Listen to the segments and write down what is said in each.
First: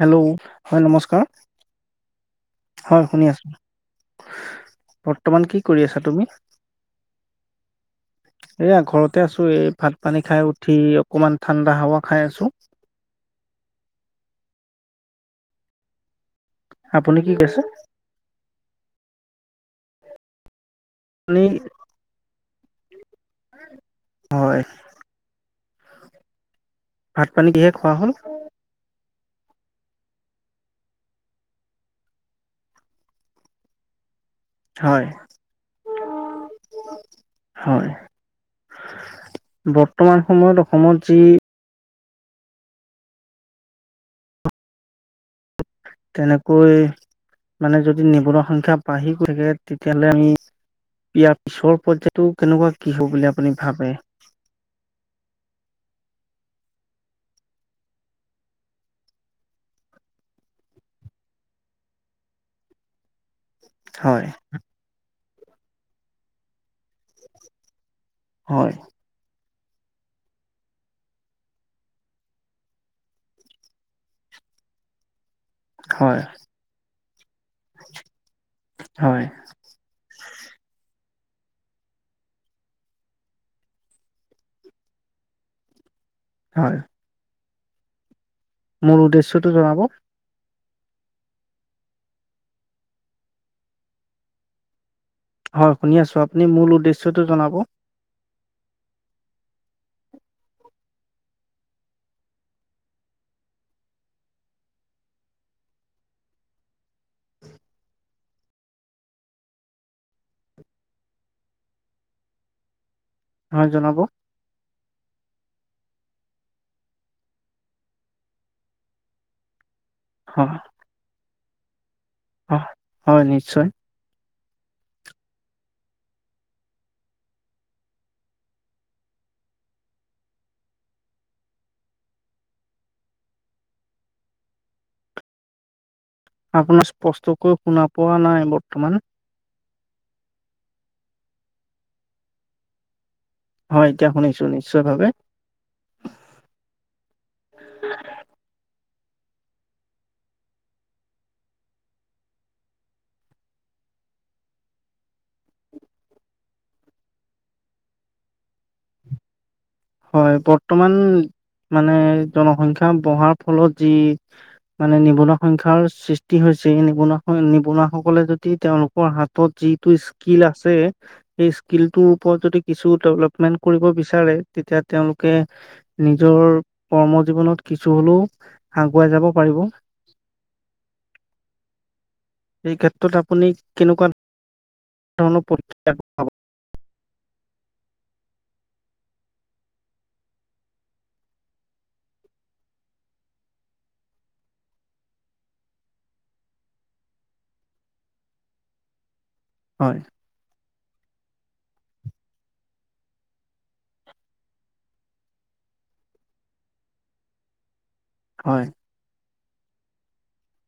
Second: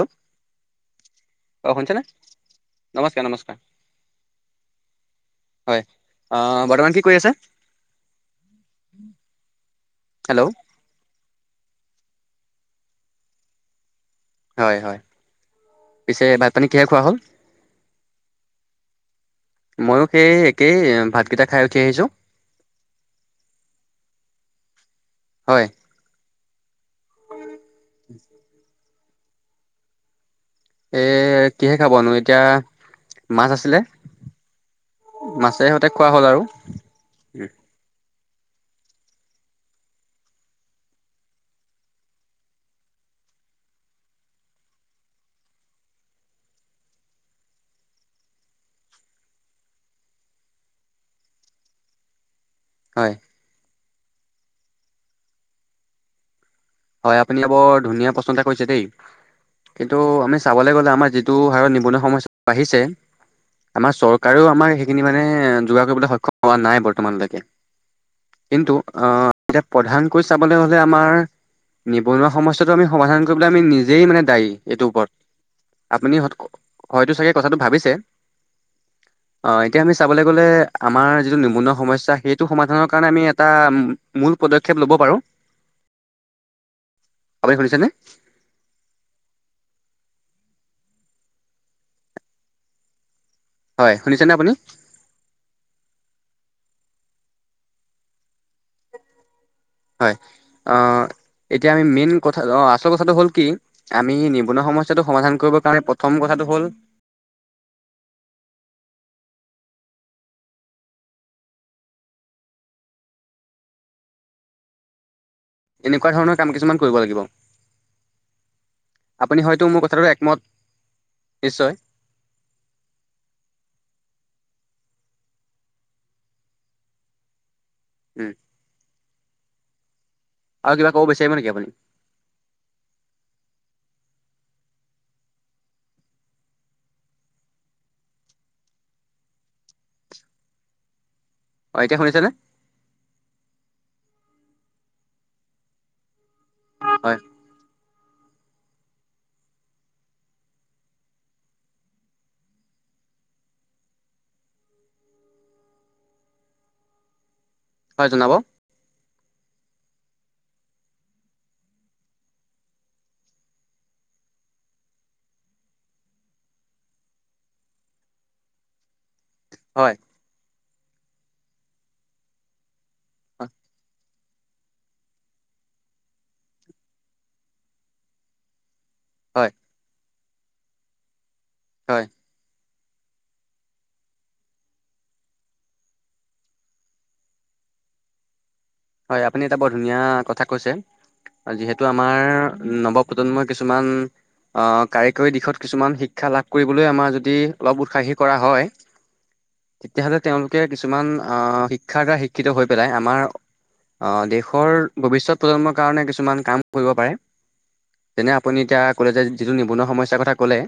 Hello হয় নমস্কাৰ, অ শুনিছেনে হয় নমস্কাৰ শুনি নমস্কাৰ আছো। বৰ্তমান কি হয় কৰি আছা তুমি? অ বৰ্তমান কি কৰি আছে এইয়া ঘৰতে আছো, এই ভাত পানী খাই হেল্ল' উঠি অক অকণমান ঠাণ্ডা হাৱা খাই আছো। হয়, হয় পিছে ভাতপানী কিহে খোৱা হ'ল? আপুনি কি কৈছে মইও সেই একেই, আপুনি ভাতকেইটা খাই উঠি আহিছো। হয়। হয়। ভাত পানী কিহে খোৱা হ'ল? এ' কিহে খাবনো এতিয়া মাছ আছিলে। হয় মাছে সৈতে খোৱা হ'ল আৰু। হয়। বৰ্তমান সময়ত অসমত যি তেনেকৈ মানে যদি নিবনুৱা বাঢ়ি গৈ থাকে তেতিয়াহ'লে আমি- ইয়াৰ পিছৰ পৰ্যায়তো কেনেকুৱা কি হ'ব হয় বুলি আপুনি ভাবে? হয়, আপুনি বৰ ধুনীয়া প্ৰশ্ন এটা কৰিছে দেই। কিন্তু আমি চাবলৈ গ'লে আমাৰ যিটো হাৰত নিবনুৱা সমস্যা বাঢ়িছে- আমাৰ হয় চৰকাৰেও আমাৰ সেইখিনি মানে যোগাৰ কৰিবলৈ সক্ষম হোৱা নাই বৰ্তমানলৈকে। হয় কিন্তু আঁহ', এতিয়া প্ৰধানকৈ চাবলৈ হ'লে আমাৰ- নিবনুৱা সমস্যাটো আমি সমাধান কৰিবলৈ আমি নিজেই মানে দায়ী এইটোৰ ওপৰত। আপুনি হয় হয়তো চাগে কথাটো ভাবিছে। হয় অ' এতিয়া আমি চাবলৈ গ'লে আমাৰ যিটো নিবনুৱা সমস্যা সেইটো সমাধানৰ কাৰণে আমি এটা উ মূল পদক্ষেপ ল'ব পাৰো। হয়। আপুনি শুনিছেনে? মূল উদ্দেশ্যটো জনাব? হয়, শুনিছেনে আপুনি? হয় শুনি আছোঁ, আপুনি মূল উদ্দেশ্যটো জনাব? হয়। অঁ', এতিয়া আমি মেইন কথা অ' আচল কথাটো হ'ল কি- আমি নিবনুৱা সমস্যাটো সমাধান কৰিবৰ কাৰণে প্ৰথম কথাটো হ'ল- হয়, জনাব। এনেকুৱা ধৰণৰ কাম কিছুমান কৰিব লাগিব, আপুনি হয়তো মোৰ কথাটো এ একমত হয় নিশ্চয়। অহ', -হয় নিশ্চয়। উম। আৰু কিবা কব বিচাৰিব নেকি আপুনি? আপোনাৰ স্পষ্টকৈ শুনা পোৱা নাই বৰ্তমান। অ' এতিয়া শুনিছে নে? হয়, এতিয়া শুনিছো, নিশ্চয় ভাৱে। হয়। হয়, জনাব। হয়, বৰ্তমান মানে জনসংখ্যা বঢ়াৰ ফলত যি- মানে নিবনুৱা সংখ্যাৰ সৃষ্টি হৈছে এই নিবনুৱা-নিবনুৱা সকলে যদি তেওঁওলোকৰ হাত- ত হয় যিটো স্কিল আছে সেই স্কিলতোৰ ওপৰত যদি কিছু ডেভলপমেন্ট কৰিব বি- বিচাৰে তেতিয়া তেওঁলোকে নিজৰ কৰ্ম জীৱনত কিছু হ'লেও- আগুৱাই যাব হয় পাৰিব। হয়। এই ক্ষেত্ৰত আপুনি কেনেকুৱা ধৰণৰ প্ৰতি হয়, আপুনি এটা বৰ ধুনীয়া কথা কৈছে। যিহেতু আমাৰ নৱপ্ৰজন্মৰ কিছুমান- আঁহ', কাৰিকৰী দিশত কিছুমান শিক্ষা লাভ কৰিবলৈ আমাৰ যদি উৎসাহী কৰা হয়। হয়, তেতিয়া হ'লে তেওঁলোকে কিছুমান আহ, শিক্ষাৰ দ্বাৰা শিক্ষিত হৈ পেলাই আমাৰ অ' দেশৰ ভৱিষ্যত প্ৰজন্মৰ কাৰণে কিছুমান কাম কৰিব পাৰে। যেনে আপুনি হয়, এতিয়া ক'লে যে যিটো নিবনুৱা সমইছা কথা ক'লে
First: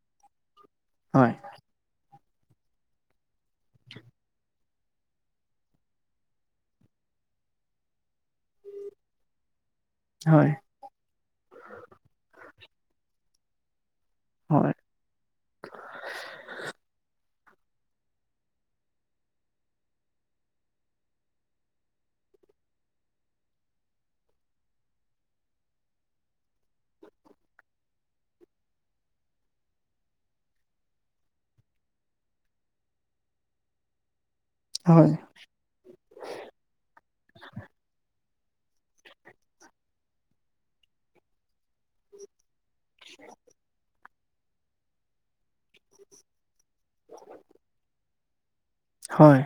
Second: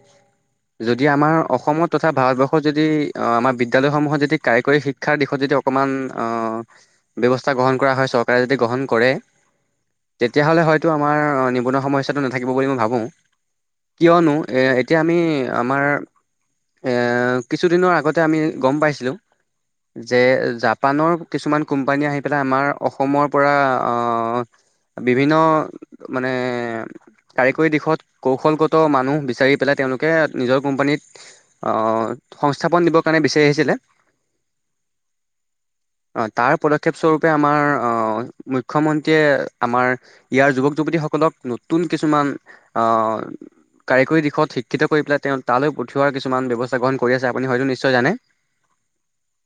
যদি হয়। আমাৰ অসমত তথা ভাৰতবৰ্ষত যদি অ' আমাৰ বিদ্যালয় সমূহত যদি কাৰিকৰী শিক্ষাৰ দিশত যদি অকণমান অ' ব্যৱস্থা গ্ৰহণ কৰা হয় চৰকাৰে যদি গ্ৰহণ কৰে তেতিয়াহ'লে হয় তো আমাৰ অ'নিবনুৱা সময়সাটো নাথাকিব বুলি মই ভাবো কিয়নো এ হয়, এতিয়া আমি আমাৰ এ, কিছুদিনৰ আগতে আমি গম পাইছিলোঁ যে জাপানৰ কিছুমান কোম্পানী আহি এইফালে আমাৰ অসমৰ পৰা অ' বিভিন্ন মানে কাৰিকৰী দিশত কৌশলগত মানুহ বিচাৰি পেলাই তেওঁলোকে নিজৰ কোম্পানীত অ' সংস্থাপন দিব কাৰণে বিচাৰি আহিছিলে। হয়। অ' তাৰ পদক্ষেপ স্বৰূপে আমাৰ অ' মুখ্যমন্ত্ৰীয়ে আমাৰ ইয়াৰ যুৱক-যুৱতীসকলক নতুন কিছুমান অ' কাৰিকৰী দিশত শিক্ষিত কৰি পেলাই তেওঁ তালৈ পঠিওৱাৰ কিছুমান ব্যৱচ স্থা কৰি আছে আপুনি হয়টো নিশ্চয় জানে হয়।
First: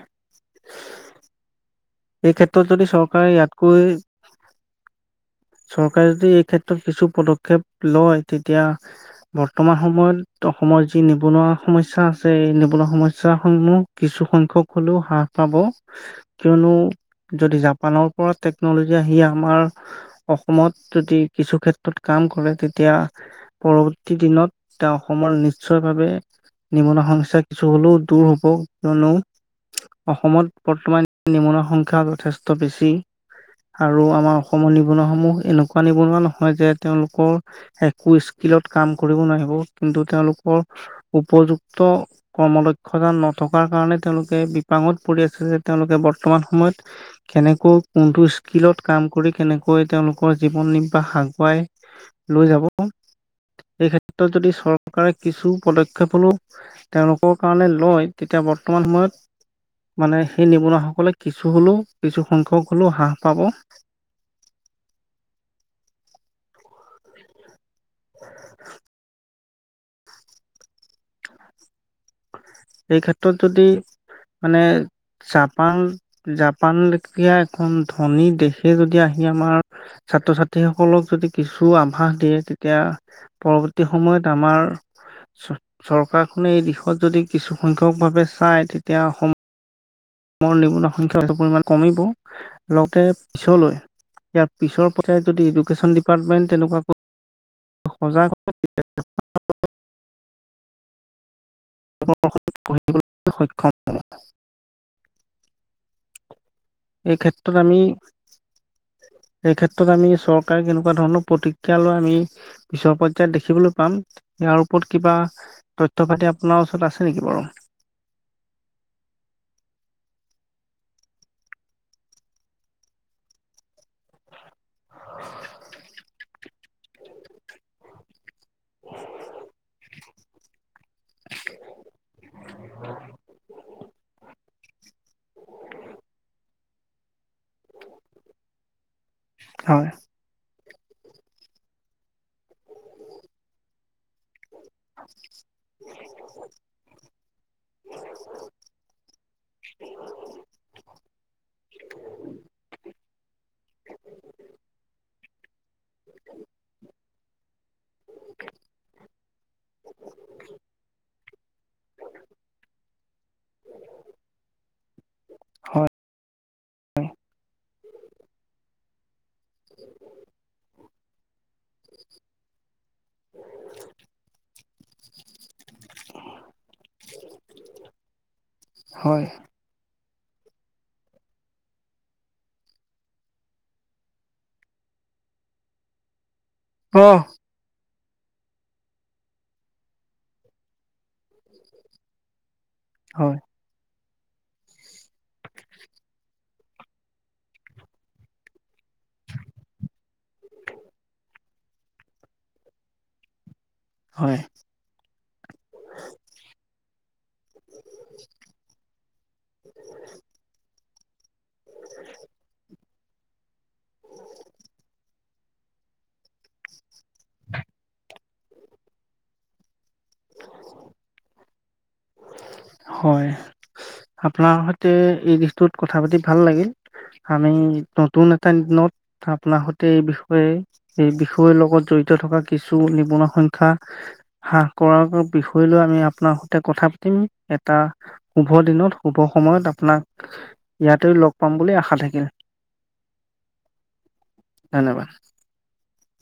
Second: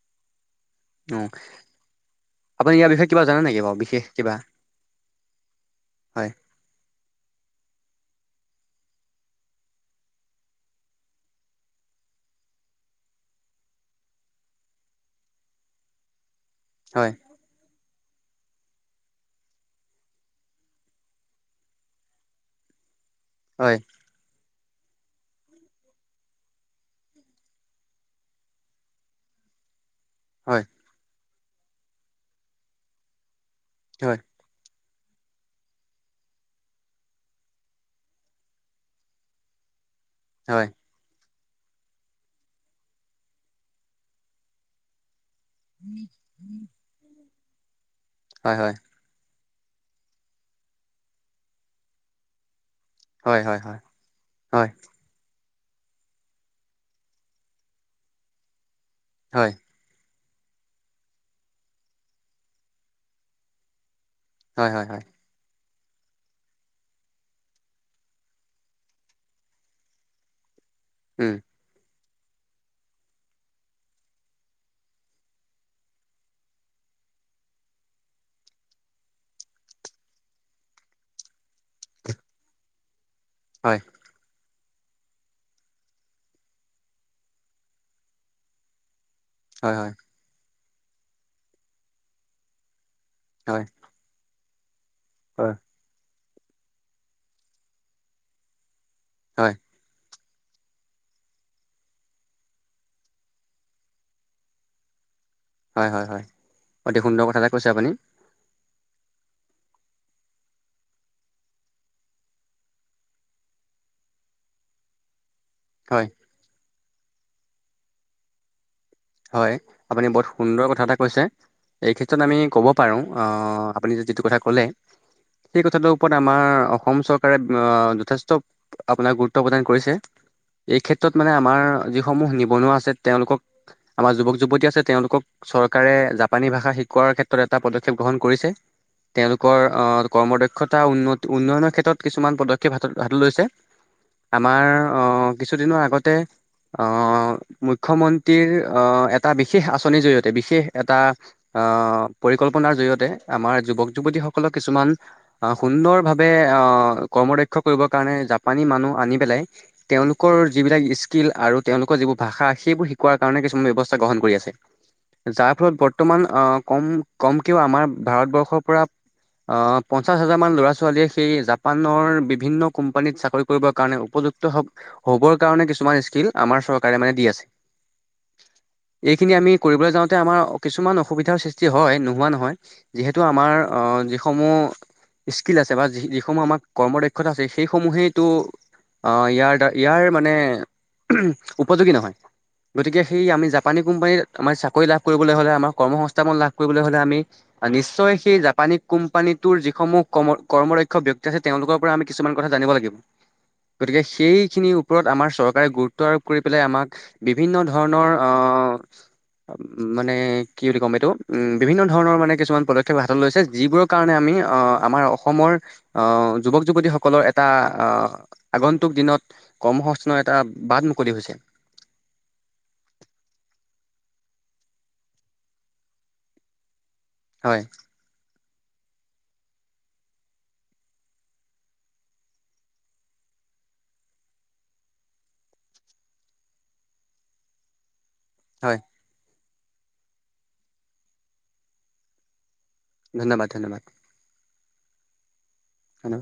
এই ক্ষেত্ৰত আপুনি যদি ইয়াৰ বিক্ষয় কিবা চৰকাৰে জানে নিকী অ' ইয়াতকৈ বিশেষ কিবা? চৰকাৰে তো হয় এই ক্ষেত্ৰত কিছু পদক্ষেপ লয় তেতিয়া বৰ্তমান সময়ত অসমৰ যি নিবনুৱা সমস্যা আছে এই নিবনুৱা সমস্যাসমূহ কিছু সংখ্যক হ'লেও হ্ৰাস পাব কিয়নো হয়। যদি জাপানৰ পৰা টেকনলজি আহি আমাৰ অসমত যদি কিছু ক্ষেত্ৰত কাম কৰে তেতিয়া হয় পৰব বৰ্তি দিনত তেওঁ অসমৰ নিশ্চয় ভাৱে নিবনুৱা সমস্যা কিছু হ'লেও দূৰ হব কিয়নো অসমত হয় বৰ্তমান নিবনুৱাৰ সংখ্যা যথেষ্ট বেছি আৰু হয় আমাৰ অসমৰ নিবনুৱাসমূহ এনেকুৱা নিবনুৱা নহয় যে তেওঁলোকৰ একো স্কিলত কাম কৰিব নোৱাহিব কিন্তু তেওঁলোকৰ হয় উপযুক্ত কৰ্ম দক্ষতা নথকাৰ কাৰণে তেওঁলোকে বিপাঙত পৰি আছিল যে তেওঁলোকে বৰ্তমান সময়ত কেনেকৈ কোনটো হয় হয় স্কিলত কাম কৰি কেনেক কৈ তেওঁলোকৰ জীৱন নিৰ্বাহ আগুৱাই লৈ যাব হয় হয় এই ক্ষেত্ৰত যদি হয় চৰকাৰে কিছু পদক্ষেপ হ'লেও তেওঁলোকৰ কাৰণে লয় তেতিয়া বৰ্তমান সময়ত হয়। মানে সেই নিবনুৱাসকলে কিছু হ'লেও কিছু সংখ্যক হলেও হ্ৰাস পাব। হয়, হয়, হয়। [inaudible] উম, এই ক্ষেত্ৰত যদি মানে জাপান, জাপানলেখীয়া এখন ধনী দেশে যদি আহি আমাৰ ছাত্ৰ-ছাত্ৰীসকলক যদি কিছু আভাস দিয়ে তেতিয়া হয় পৰৱৰ্তী সময়ত আমাৰ চ-চৰকাৰখনে এই দিশত যদি কিছুখ্যংখক ভাৱে চাই তেতিয়া অসম হয়, হয়। মোৰ নিবনুৱা সংখ্যটোৰ পৰিমাণ কমিব উ তে হয় পিছলৈ ইয়াত পিছৰ পটায়ত যদি হয় এডুকেশ্যন ডিপাৰ্টমেন্ট তেনেকুৱাকৈ সজাগ হয় আমাৰ অসমৰ ল'ৰা ছোৱালী পঢ়িবলৈ সক্ষম [unintelligible] ধনাদ [unintelligible] হয়, হয়, হয় অতি এই সুন্দৰ কথা এটা ক্ষেত্ৰত কৈছে আমি আপুনি এই ক্ষেত্ৰত আমি চৰকাৰে কেনেকুৱা ধৰণৰ প্ৰতিক্ৰিয়া লয় আমি পিছৰ পৰ্যায়ত দেখিবলৈ পাম ইয়াৰ ওপৰত কিবা হয় তথ্য পাতি আপোনাৰ ওচৰত আছে নেকি বাৰু হয়, আপুনি বহুত সুন্দৰ কথা এটা কৈছে। এই ক্ষেত্ৰত আমি ক'ব পাৰুং অ আপুনি যিটো কথা ক'লে সেই কথাটোৰ ওপৰত আমাৰ অসম চৰকাৰে অ যথেষ্ট আপোনাক গুৰুত্ব প্ৰদান কৰিছে। এই ক্ষেত্ৰত মানে আমাৰ যিসমূহ নিবনুৱা আছে তেওঁলোকক আমাৰ যুৱক যুৱতী আছে তেওঁলোকক চৰকাৰে জাপানী ভাষা শিকোৱাৰ ক্ষেত্ৰত এটা পদক্ষেপ গ্ৰহণ কৰিছে। তেওঁলোকৰ হয়, অ' কৰ্ম দক্ষতা উন্নত উন্নয়নৰ ক্ষেত্ৰত কিছুমান পদক্ষেপ হাত হাতত লৈছে আমাৰ অ' কিছুদিনৰ আগতে অ' মুখ্যমন্ত্ৰীৰ আহঁ এটা বিশেষ আঁচনিৰ জৰিয়তে বিশেষ এটা আহঁ পৰিকল্পনাৰ জৰিয়তে আমাৰ যুৱক যুৱতীসকলক কিছুমান আহঁ সুন্দৰ ভাৱে আহঁ কৰ্মৰক্ষা কৰিবৰ কাৰণে জাপানী মানুহ আনি পেলাই তেওঁলোকৰ যিবিলাক স্কিল আৰু তেওঁলোকৰ যিবোৰ ভাষা সেইবোৰ শিকোৱাৰ কাৰণে কিছ উ ব্যৱস্থা গ্ৰহণ কৰি আছে। যাৰ ফলত হয়, বৰ্তমান আহ কম কমকেও আমাৰ ভাৰতবৰ্ষৰ পৰা অ' পঞ্চাশ হাজাৰ মান ল'ৰা ছোৱালীয়ে সেই জাপানৰ বিভিন্ন কোম্পানীত চাকৰি কৰিবৰ কাৰণে উপযুক ক্ত হক হ'বৰ কাৰণে কিছুমান স্কিল আমাৰ চৰকাৰে মানে দি আছে। হয়, এইখিনি আমি কৰিবলৈ যাওঁতে আমাৰ কিছুমান অসুবিধাৰ হয় নোহোৱা নহয়। যিহেতু আমাৰ অ যিসমূহ স্কিল আছে বা যি সমূহ আমাক কৰ্ম অ', দক্ষতা আছে সেইসমূহেইটো অ ইয়াৰ দা ইয়াৰ মানে উপযোগী নহয় গতিকে সেই হয়, আমি জাপ পানি কোম্পানীত আমাৰ চাকৰি লাভ কৰিবলৈ হলে আমাৰ কৰ্ম সংস্থাপন লাভ কৰিবলৈ হলে আমি আ নিশ্চয় সেই জাপানী কোম্পানীটোৰ যিসমূহ কমৰ কৰ্মৰক্ষ ব্যক্তি আছে তেওঁলোকৰ পৰা আমি কিছুমান কথা জানিব লাগিব গতিকে হয়, সেইখিনিৰ ওপৰত আমাৰ চৰকাৰে গুৰুত্ব আৰোপ কৰি পেলাই আমাক বিভিন্ন ধ ধৰণৰ অ উ মানে কি বুলি ক'ম এইটো উম বিভিন্ন ধৰণৰ মানে কিছুমান পদক্ষেপ হাতত লৈছে যিবোৰৰ কাৰণে আমি অ আমাৰ অসমৰ অ যুৱক যুৱতীসকলৰ এটা আহ আগন্তুক দিনত কৰ্ম সংস্থানৰ এটা বাট মুকলি হৈছে হয় আপোনাৰ সৈতে এই দিশটোত কথা পাতি ভাল লাগিল [inaudible] হয় এটা দিনত আপোনাৰ সৈতে এই বিষয়ে এই বিষয়ৰ লগত জড়িত থকা কিছু নিবনুৱা সংখ্যা হ্ৰাহ কৰাৰ বিষয় লৈ আমি আপোনাৰ সৈতে কথা পাতিম এটা শুভ হয় দিনত শুভ সময়ত আপোনাক ইয়াতে লগ পাম বুলি আশা থাকিল ধন্যবাদ ধন্যবাদ ধন্যবাদ হেন